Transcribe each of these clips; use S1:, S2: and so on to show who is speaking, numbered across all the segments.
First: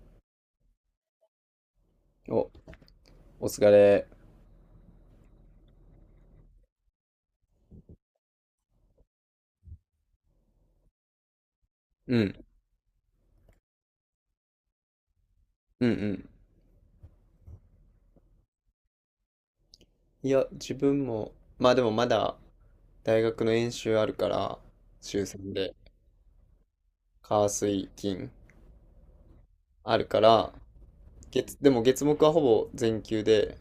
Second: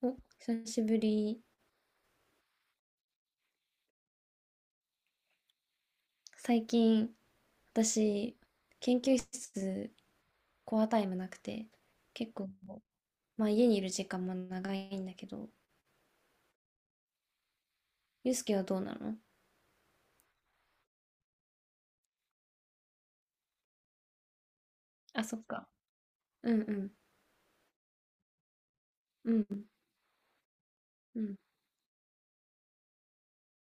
S1: お、久しぶり。
S2: お、お疲れ。
S1: 最近、私、研究室、コアタイムなくて、
S2: う
S1: 結
S2: ん、
S1: 構、まあ家にいる時間も長いんだけど、
S2: うんうん。
S1: ゆうすけはどうなの？
S2: いや、自分も、まあでもまだ大学の演習あるから、週
S1: あ、そっ
S2: 3
S1: か。
S2: で、
S1: うんうん、
S2: 火水金
S1: うん、
S2: あるから、
S1: うん、
S2: 月、でも月木はほぼ全休で、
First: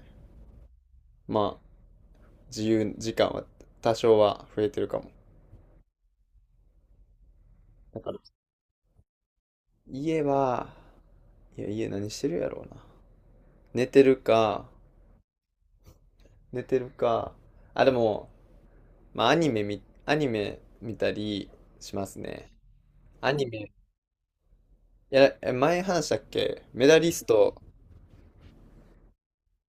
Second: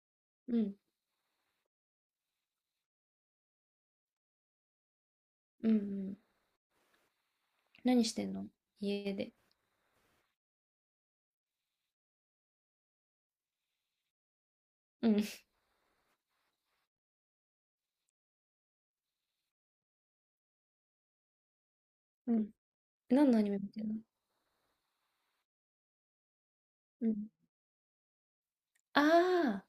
S1: うん、
S2: まあ自由時間は多少は増えてるかも。
S1: うん、うん。
S2: だ
S1: 何
S2: か
S1: し
S2: ら、
S1: てんの、家で。
S2: 家は、いや、家何してるやろうな。寝てるか、
S1: うん、
S2: 寝てるか、あ、でも、まあアニメ見たりします
S1: う
S2: ね。
S1: ん。
S2: ア
S1: 何のア
S2: ニ
S1: ニメ見
S2: メ、
S1: てんの？
S2: いや、前話したっけ、メダ
S1: う
S2: リ
S1: ん。
S2: スト、
S1: ああ、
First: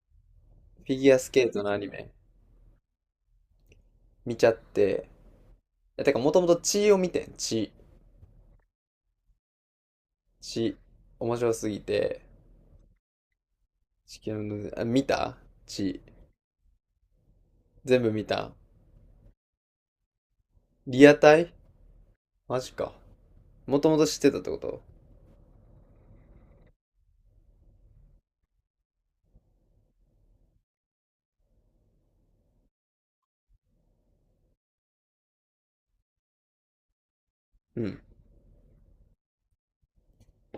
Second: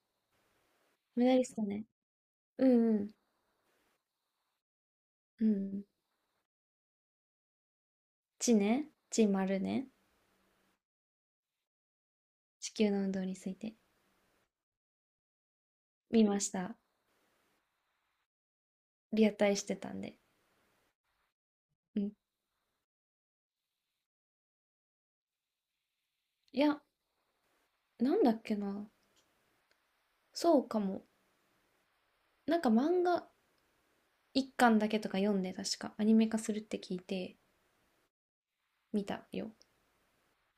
S2: フィギュア
S1: メ
S2: ス
S1: ダ
S2: ケ
S1: リ
S2: ー
S1: ス
S2: ト
S1: ト
S2: のア
S1: ね。
S2: ニメ、
S1: うんうん、
S2: 見ちゃって、
S1: う
S2: い
S1: ん。
S2: や、てか、もともと血を見てん、血、
S1: 地ね。地丸ね。
S2: 血、面白すぎて、
S1: 地球の運動について。
S2: 地球の、あ、見た血、
S1: 見ました。
S2: 全部見た。
S1: リアタイしてたんで。
S2: リアタイ
S1: うん。
S2: マジか。もともと知ってたってこと？
S1: いや、なんだっけな。そうかも。なんか漫画一巻だけとか読んで、確かアニメ化するって聞いて
S2: うん、
S1: 見たよ。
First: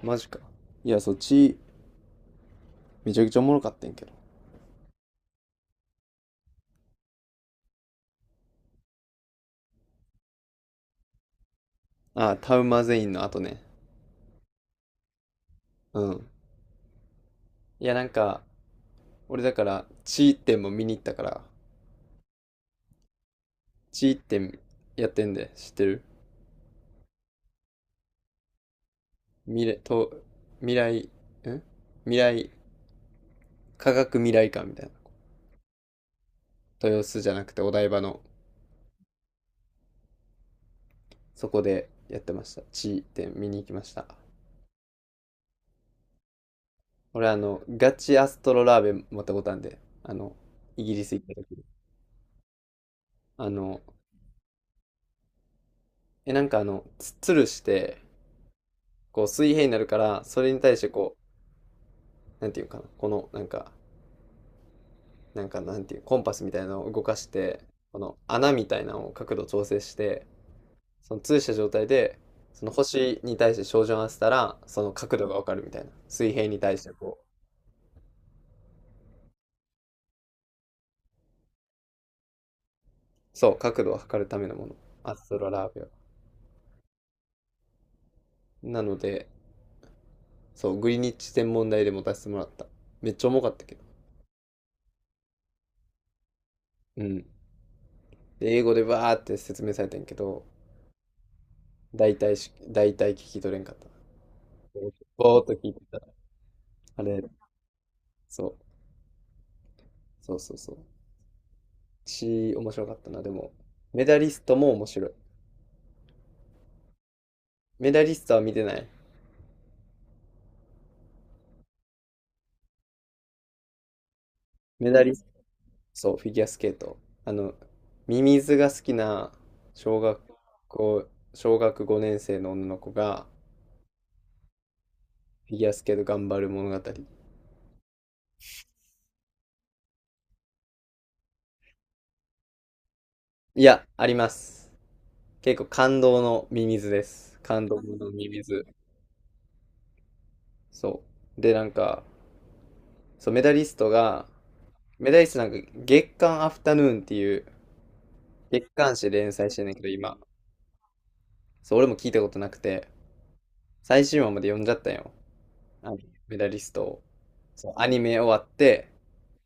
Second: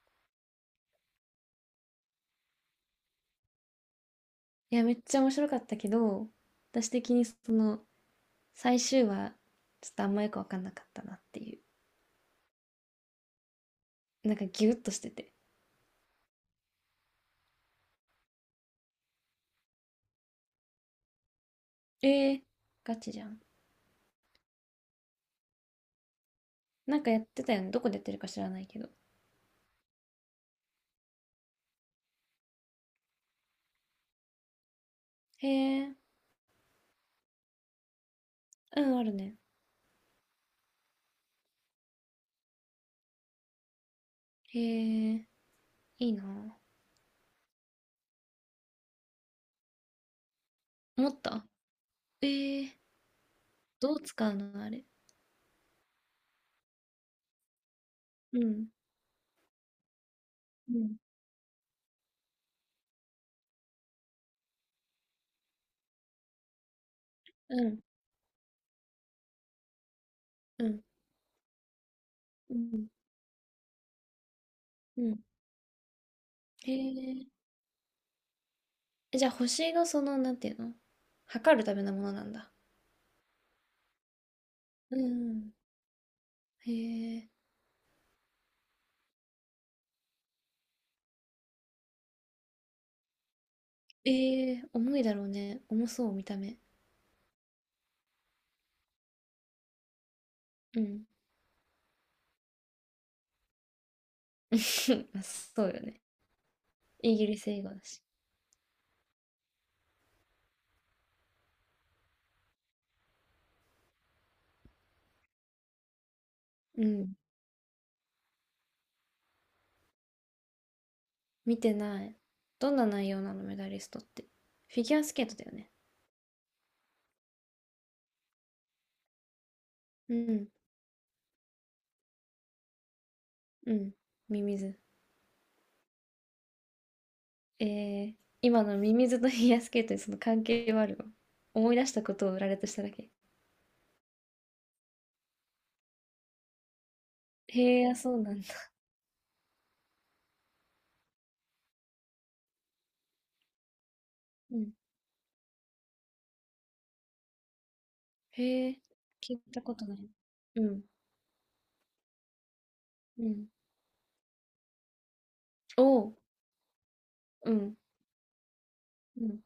S2: マジか。いや、そう、血、めちゃくちゃおもろかったんやけど。
S1: いや、めっちゃ面白かったけど、私的にその最終話、ちょっとあんまよく分かんなかったなってい
S2: ああ、タウマゼインの後ね。
S1: う。なんかギュッとしてて。
S2: うん。いや、なんか、俺だから、血っても見に行ったから、
S1: えー、ガチじゃん。
S2: 血ってやってんで、知ってる？
S1: なんかやってたよね。どこでやってるか知らないけど。
S2: 未来、と、未来、ん未来、科学未来館みたいな。
S1: へえ、
S2: 豊洲じゃなくてお台場の、
S1: うん、あるね。
S2: そこでやってました。地点見に行きました。
S1: へえ、いいな。
S2: 俺あの、ガチアストロラーベン持ったことあるんで、あの、イギリ
S1: 思
S2: ス
S1: っ
S2: 行った
S1: た、
S2: 時に。
S1: えー、
S2: あの、
S1: どう使うの、あれ。
S2: え、なんかあの、つるして、
S1: うん、
S2: こう水平になるから、それに
S1: う
S2: 対して
S1: ん、
S2: こう、なんていうかな、この、なんか、なんかなんていう、コンパスみたいなのを動かして、
S1: うん、
S2: この穴みたいなのを角度調整して、
S1: うん、
S2: その通した状態で、
S1: う
S2: その
S1: ん、
S2: 星に対して照準を合わせたら、その
S1: う
S2: 角
S1: ん。
S2: 度がわかるみたいな。水平に
S1: へ
S2: 対してこう、
S1: ええ、じゃあ、星がその、なんていうの、測るためのものなんだ。
S2: そう、角度を測るためのもの。
S1: う
S2: アストロ
S1: ん。
S2: ラービア。
S1: へえ。
S2: なので、そう、グリニッジ天文台で持たせてもらった。めっちゃ重かったけど。
S1: ええ、重いだろうね。重そう、見た目。
S2: うん。で、英語でバーって説明されてんけど、
S1: うん。
S2: 大体聞き取れんかった。
S1: まあ、
S2: ぼーっと
S1: そ
S2: 聞
S1: う
S2: いて
S1: よ
S2: た。
S1: ね。
S2: あ
S1: イ
S2: れ、
S1: ギリス英語だし。
S2: そう、そうそうそう。し面白かったな。でも、メダリストも面白い。
S1: うん。
S2: メダリストは見てない。
S1: 見てない。どんな内容なの、メダリストって。フィ
S2: メ
S1: ギュ
S2: ダ
S1: ア
S2: リ
S1: スケートだよね。
S2: そう、フィギュアスケート。あの、ミミズが好きな小
S1: う
S2: 学
S1: ん。
S2: 校、小学5年生の女の子が
S1: うん。ミミズ。
S2: フィギュアスケート頑張る物語。
S1: ええ、今のミミズとフィギュアスケートにその関係はあるの？思い出したことを羅列しただけ。
S2: いや、あります。結構感動のミミズです。感動
S1: へえ、あ、
S2: の
S1: そう
S2: ミ
S1: なん
S2: ミ
S1: だ。
S2: ズ。そう。で、なんか、そう、メダリストが、
S1: うん。
S2: メダリストなんか月刊アフタヌーンっていう月
S1: へえ、
S2: 刊誌連
S1: 聞い
S2: 載し
S1: た
S2: てんねん
S1: こ
S2: け
S1: と
S2: ど、
S1: ない。
S2: 今。
S1: うん。
S2: そう、俺も聞いたことなくて、
S1: うん。
S2: 最新話まで読んじゃったんよ。
S1: お
S2: あの
S1: お、
S2: メダリストを。
S1: う
S2: そう、
S1: ん、
S2: アニメ終わって、
S1: うん。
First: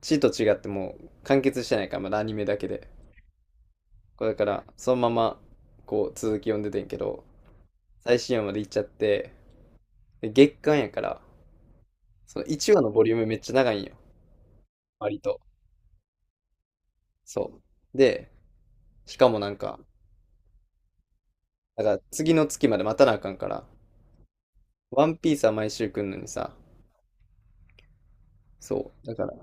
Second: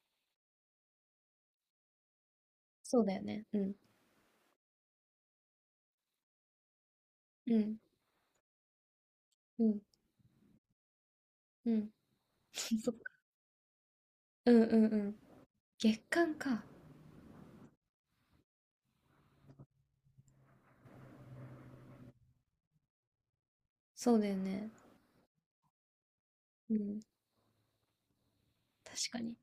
S2: C と違ってもう完結してないから、まだアニメだけで。
S1: そうだよね。うん、
S2: これだから、そのまま、こう、続き読んでてんけど、
S1: うん、
S2: 最新話まで行っちゃって、
S1: うん、
S2: で月間やから、
S1: うん。
S2: その1話 の
S1: そっ
S2: ボリ
S1: か。
S2: ュームめっちゃ長いんよ。
S1: うんうんうん。
S2: 割と。
S1: 月間か。
S2: そう。で、しかもなんか、だから次の月まで待たなあかんから、
S1: そうだよね。
S2: ワンピースは毎週来んのにさ、
S1: うん。
S2: そう。
S1: 確
S2: だ
S1: か
S2: から、
S1: に。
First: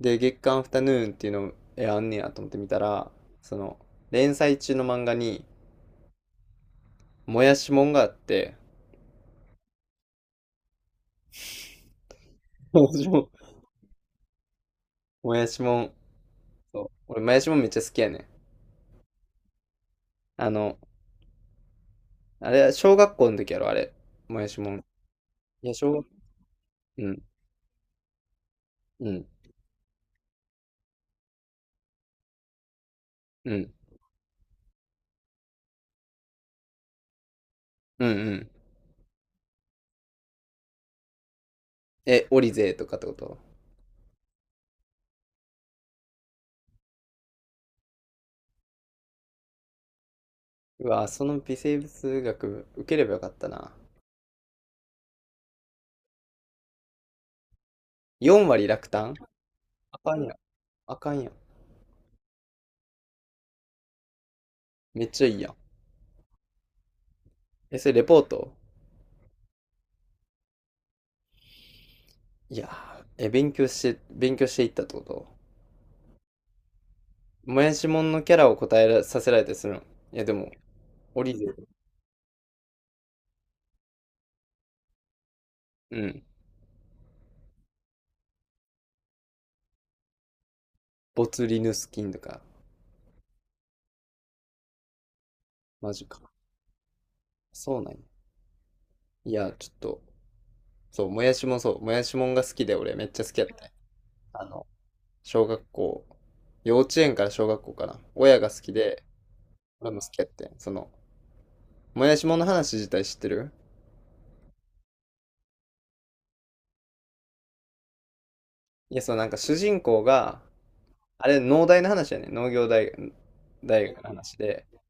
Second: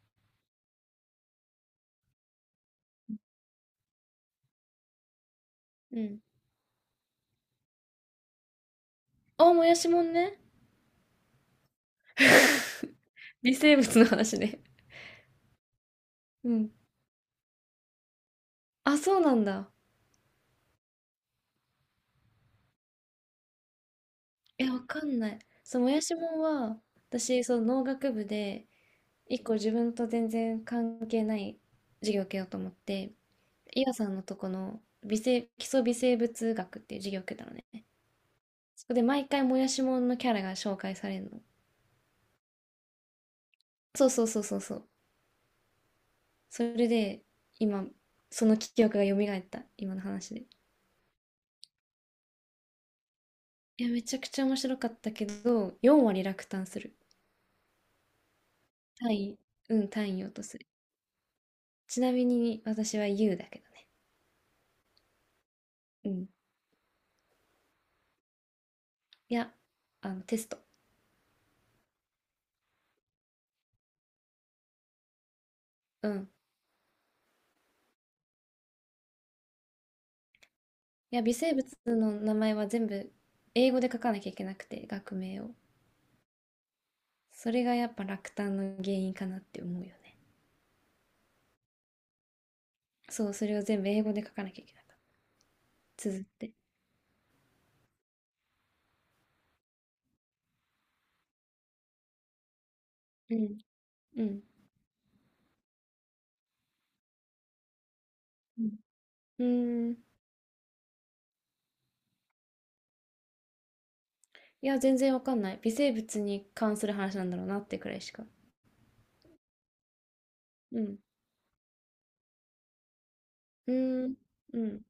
S2: で、月刊アフタヌーンっていうの、え、あんねやと思って見たら、その、連載中の漫画に、
S1: うん。
S2: もやしもんがあって、
S1: あ、もやしもんね。微生物の話ね。
S2: もやしもん、
S1: うん。
S2: そう。俺、もやしもんめっちゃ好きやねん。
S1: あ、そうなんだ。
S2: あの、あれ、小学校の時やろ、あれ。もやし
S1: え、
S2: もん。
S1: わ
S2: い
S1: かんない。
S2: や、
S1: そう、も
S2: 小
S1: や
S2: 学、
S1: しもんは、
S2: うん、
S1: 私、その農学部で、
S2: うん、
S1: 一個自分と全然関係ない授業を受けようと思って、
S2: うん、
S1: 伊和さんのとこの微生、基礎微生物学っていう授業を受けたのね。
S2: うん、うん。
S1: そこで毎回もやしもんのキャラが紹介されるの。
S2: え、オリゼーとかってこと？
S1: そうそうそうそうそう。それで、今、その記憶が蘇った、今の話で。
S2: うわ、その微生物学受ければよかったな。
S1: いや、めちゃくちゃ面白かったけど、4割落胆する。
S2: 4割落胆？
S1: 単位、うん、
S2: あか
S1: 単
S2: ん
S1: 位落
S2: やん。
S1: とする。
S2: あかんやん。
S1: ちなみに私は U だけどね。
S2: めっちゃいいやん。
S1: うん。
S2: え、それレポート？
S1: いや、あの、テスト。
S2: いやー、え、勉強していったってこと？
S1: うん。
S2: もやしもんのキャラを答えらさせられたりするの？いや、でも、
S1: い
S2: オ
S1: や、微
S2: リゼ
S1: 生
S2: ー、
S1: 物の名前は全部英語で書かなきゃいけなくて、学名を。
S2: うん。
S1: それがやっぱ落胆の原因かなって思うよね。
S2: ボツリヌス菌とか、
S1: そう、それを全部英語で書かなきゃいけなかった。
S2: マジ
S1: 綴
S2: か。
S1: って。
S2: そうなんや。いや、ちょっと、そう、もやしもんが好きで、俺めっちゃ好
S1: う
S2: きやっ
S1: ん。
S2: たね。
S1: うん。
S2: あの、小学校、幼稚園から小学校かな。親が好
S1: うん。
S2: きで、
S1: うー
S2: 俺も
S1: ん。
S2: 好きやってん。その、もやしもんの話自体知ってる？
S1: いや、全然わかんない。微生物に関する話なんだろうなってくらいしか。
S2: いや、そう、なんか主人公が、
S1: うん。
S2: あれ、農大の話やね。農業大学、
S1: う
S2: 大学
S1: ー
S2: の
S1: ん。
S2: 話
S1: う
S2: で。
S1: ん。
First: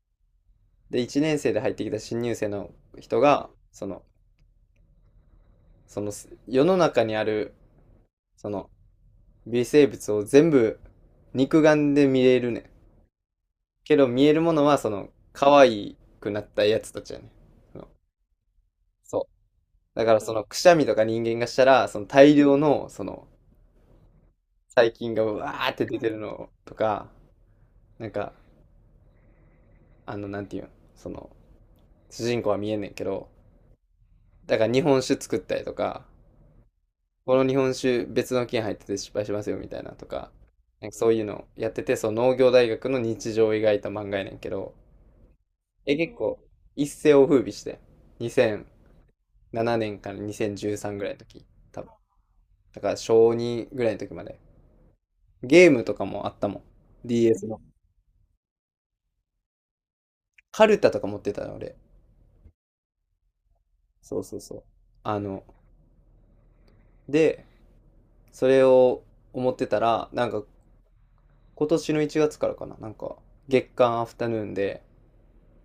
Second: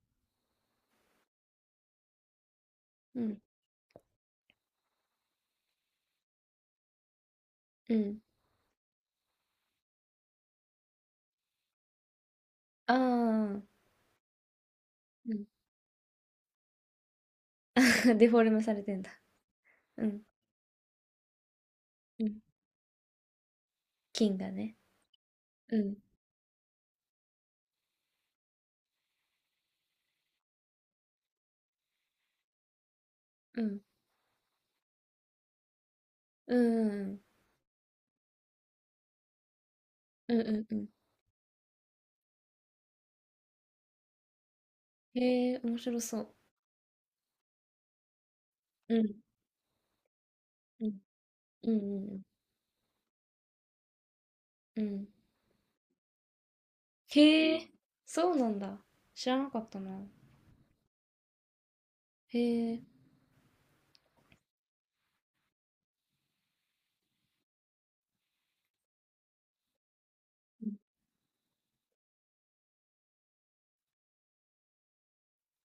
S2: で、1年生で入ってきた新入生の人
S1: うん。
S2: が、その、世の中にある、
S1: うん。
S2: その、微生物を全部、肉眼で見れるねん。
S1: ああ。
S2: けど見えるものはその
S1: うん。
S2: 可愛くなったやつたちやね。その
S1: デフォルメされてんだ。
S2: そう。だ
S1: う
S2: から
S1: ん。
S2: そのくしゃみとか人間がしたら、その
S1: う
S2: 大
S1: ん。
S2: 量のその
S1: 菌がね。
S2: 細菌がうわーっ
S1: う
S2: て
S1: ん。
S2: 出てるのとか、なんか、あの、なんていうん、その、主人公は見えんねんけど、
S1: うん。
S2: だから日本酒作ったりとか、
S1: うんうんうん。
S2: この日本酒別の菌入ってて失敗しますよみたいなとか、
S1: うんうんう
S2: な
S1: ん。
S2: んかそういうのやってて、その農業大学の日常を描いた漫画やねんけど、
S1: へえ、面
S2: え、
S1: 白
S2: 結
S1: そう。
S2: 構一世を風靡して、2000
S1: うん。
S2: 7年から
S1: うん。
S2: 2013ぐらいの時、
S1: うん
S2: 多分。
S1: うん
S2: だから小2ぐらいの時まで。
S1: うん。うん。
S2: ゲームとかもあったもん。DS
S1: へ
S2: の。
S1: え、そうなんだ。知らなかったな。
S2: カルタとか持ってたの、俺。
S1: へえ。
S2: そうそうそう。あの、で、それを思ってたら、なんか
S1: うん、
S2: 今年の1月からかな、なんか月間アフタヌーンで、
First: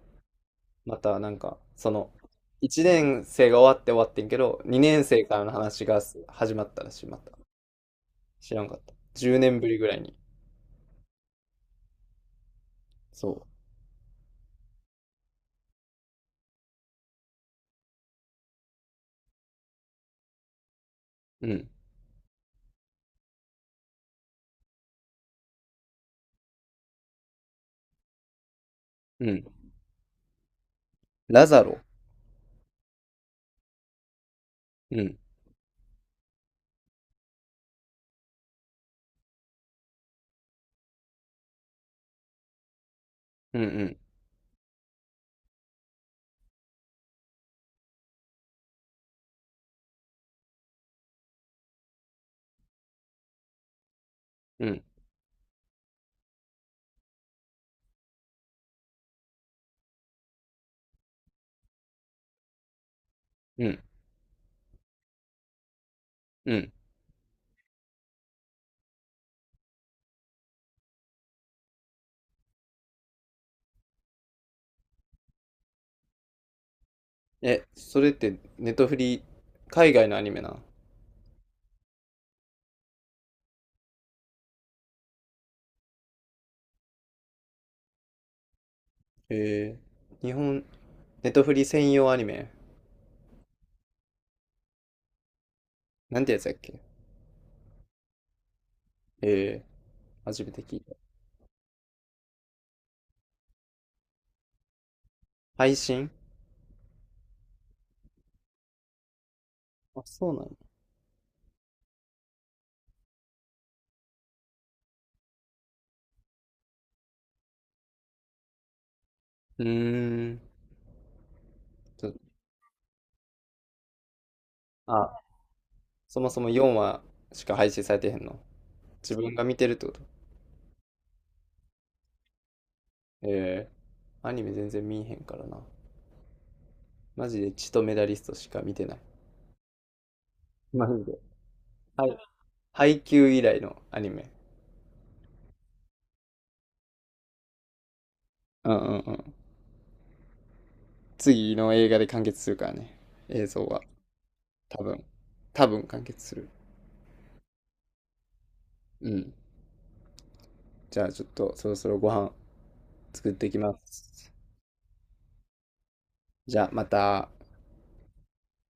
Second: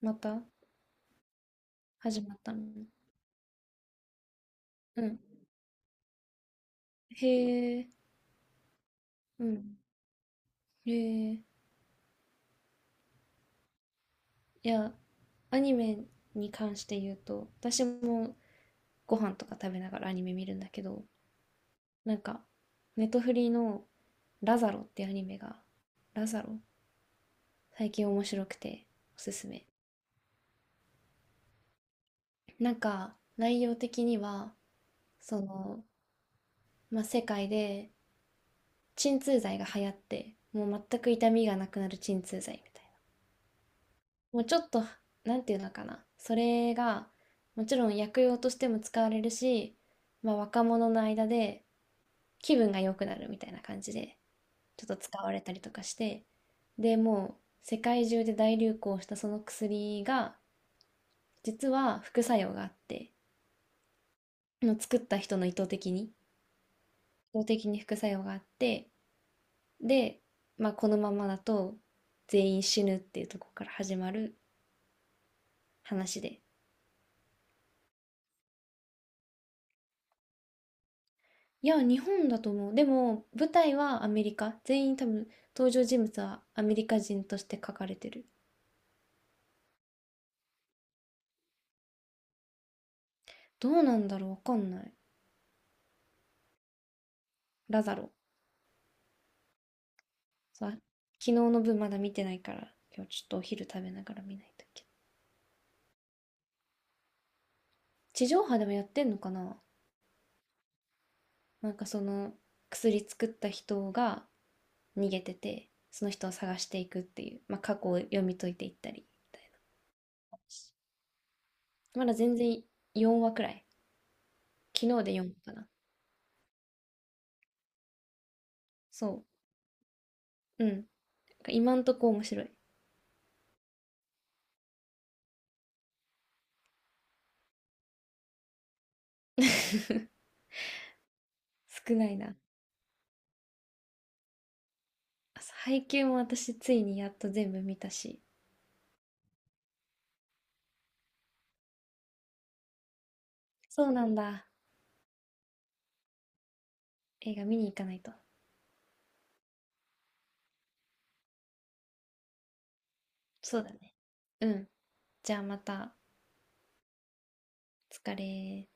S1: また
S2: またなんか、その、
S1: 始まったの。
S2: 1年生が終わって終わってんけど、2
S1: う
S2: 年
S1: ん。
S2: 生からの話が始まったらしい、ま
S1: へ
S2: た。
S1: え。
S2: 知らんかった。10
S1: う
S2: 年ぶり
S1: ん。
S2: ぐらいに。
S1: へえ。
S2: そ
S1: いや、アニメに関して言うと私もご飯とか食べながらアニメ見るんだけど、
S2: う。うん。
S1: なんかネットフリーの「ラザロ」っていうアニメが、ラザロ、最近面白くてお
S2: う
S1: す
S2: ん。
S1: すめ。
S2: ラザロ。
S1: なんか内容的には、
S2: うん。
S1: その、まあ、世界で鎮痛剤が流行って、もう全く痛みがなくなる鎮痛剤みたいな、
S2: うんうん。
S1: もうちょっと、なんていうのかな、それがもちろん薬用としても使われるし、まあ、若者の間で気分が良くなるみたいな感じで
S2: うん
S1: ちょっと使われたりとかして、でもう世界中で大流行したその薬が実は副作用があって、
S2: うん。
S1: もう作った人の意図的に、
S2: うん。
S1: 意図的に副作用があって、で、まあ、このままだと全員死ぬっていうところから始まる話で。
S2: え、それってネトフリ、海外のアニメな。
S1: いや、日本だと思う。でも舞台はアメリカ、全員多分登場人物はアメリカ人として書かれてる。
S2: えー、日本、ネトフリ専用アニメ。
S1: どうなんだろう、わかんない。
S2: なんてやつやっけ？
S1: ラザロ。
S2: えー、初めて
S1: そう、
S2: 聞い
S1: 昨
S2: た。
S1: 日の分まだ見てないから、今日ちょっとお昼食べながら見ないといけない。
S2: 配信？
S1: 地上波でもやってんのかな。
S2: あ、そうなの？
S1: なんかその薬作った人が逃げてて、その人を探していくっていう、まあ、過去を読み解いていったりみたい
S2: うー
S1: な
S2: ん。
S1: 話。
S2: ち
S1: ま
S2: ょ
S1: だ全然4話くらい。昨日で
S2: あ、
S1: 4話かな。
S2: そもそも4話しか配信されてへんの？自
S1: そ
S2: 分が見てるってこと？
S1: う。うん。なんか今んとこ面白い。
S2: えー、アニメ全然見えへんからな。マジで血とメダリストしか見てない。マジで。
S1: 少な
S2: は
S1: い
S2: い。
S1: な。
S2: 配給以来のアニメ。
S1: あ、そう、配給も私ついにやっと全部見たし。
S2: うんうんうん。次の映画で完結するからね。映像は。
S1: そうなんだ。
S2: 多分。多分完結する。
S1: 映画見に行かないと。
S2: うん。じゃあちょっとそろそろご飯作ってき
S1: そうだ
S2: ま
S1: ね。
S2: す。
S1: うん。じゃあまた。
S2: じゃあまた。
S1: 疲れ。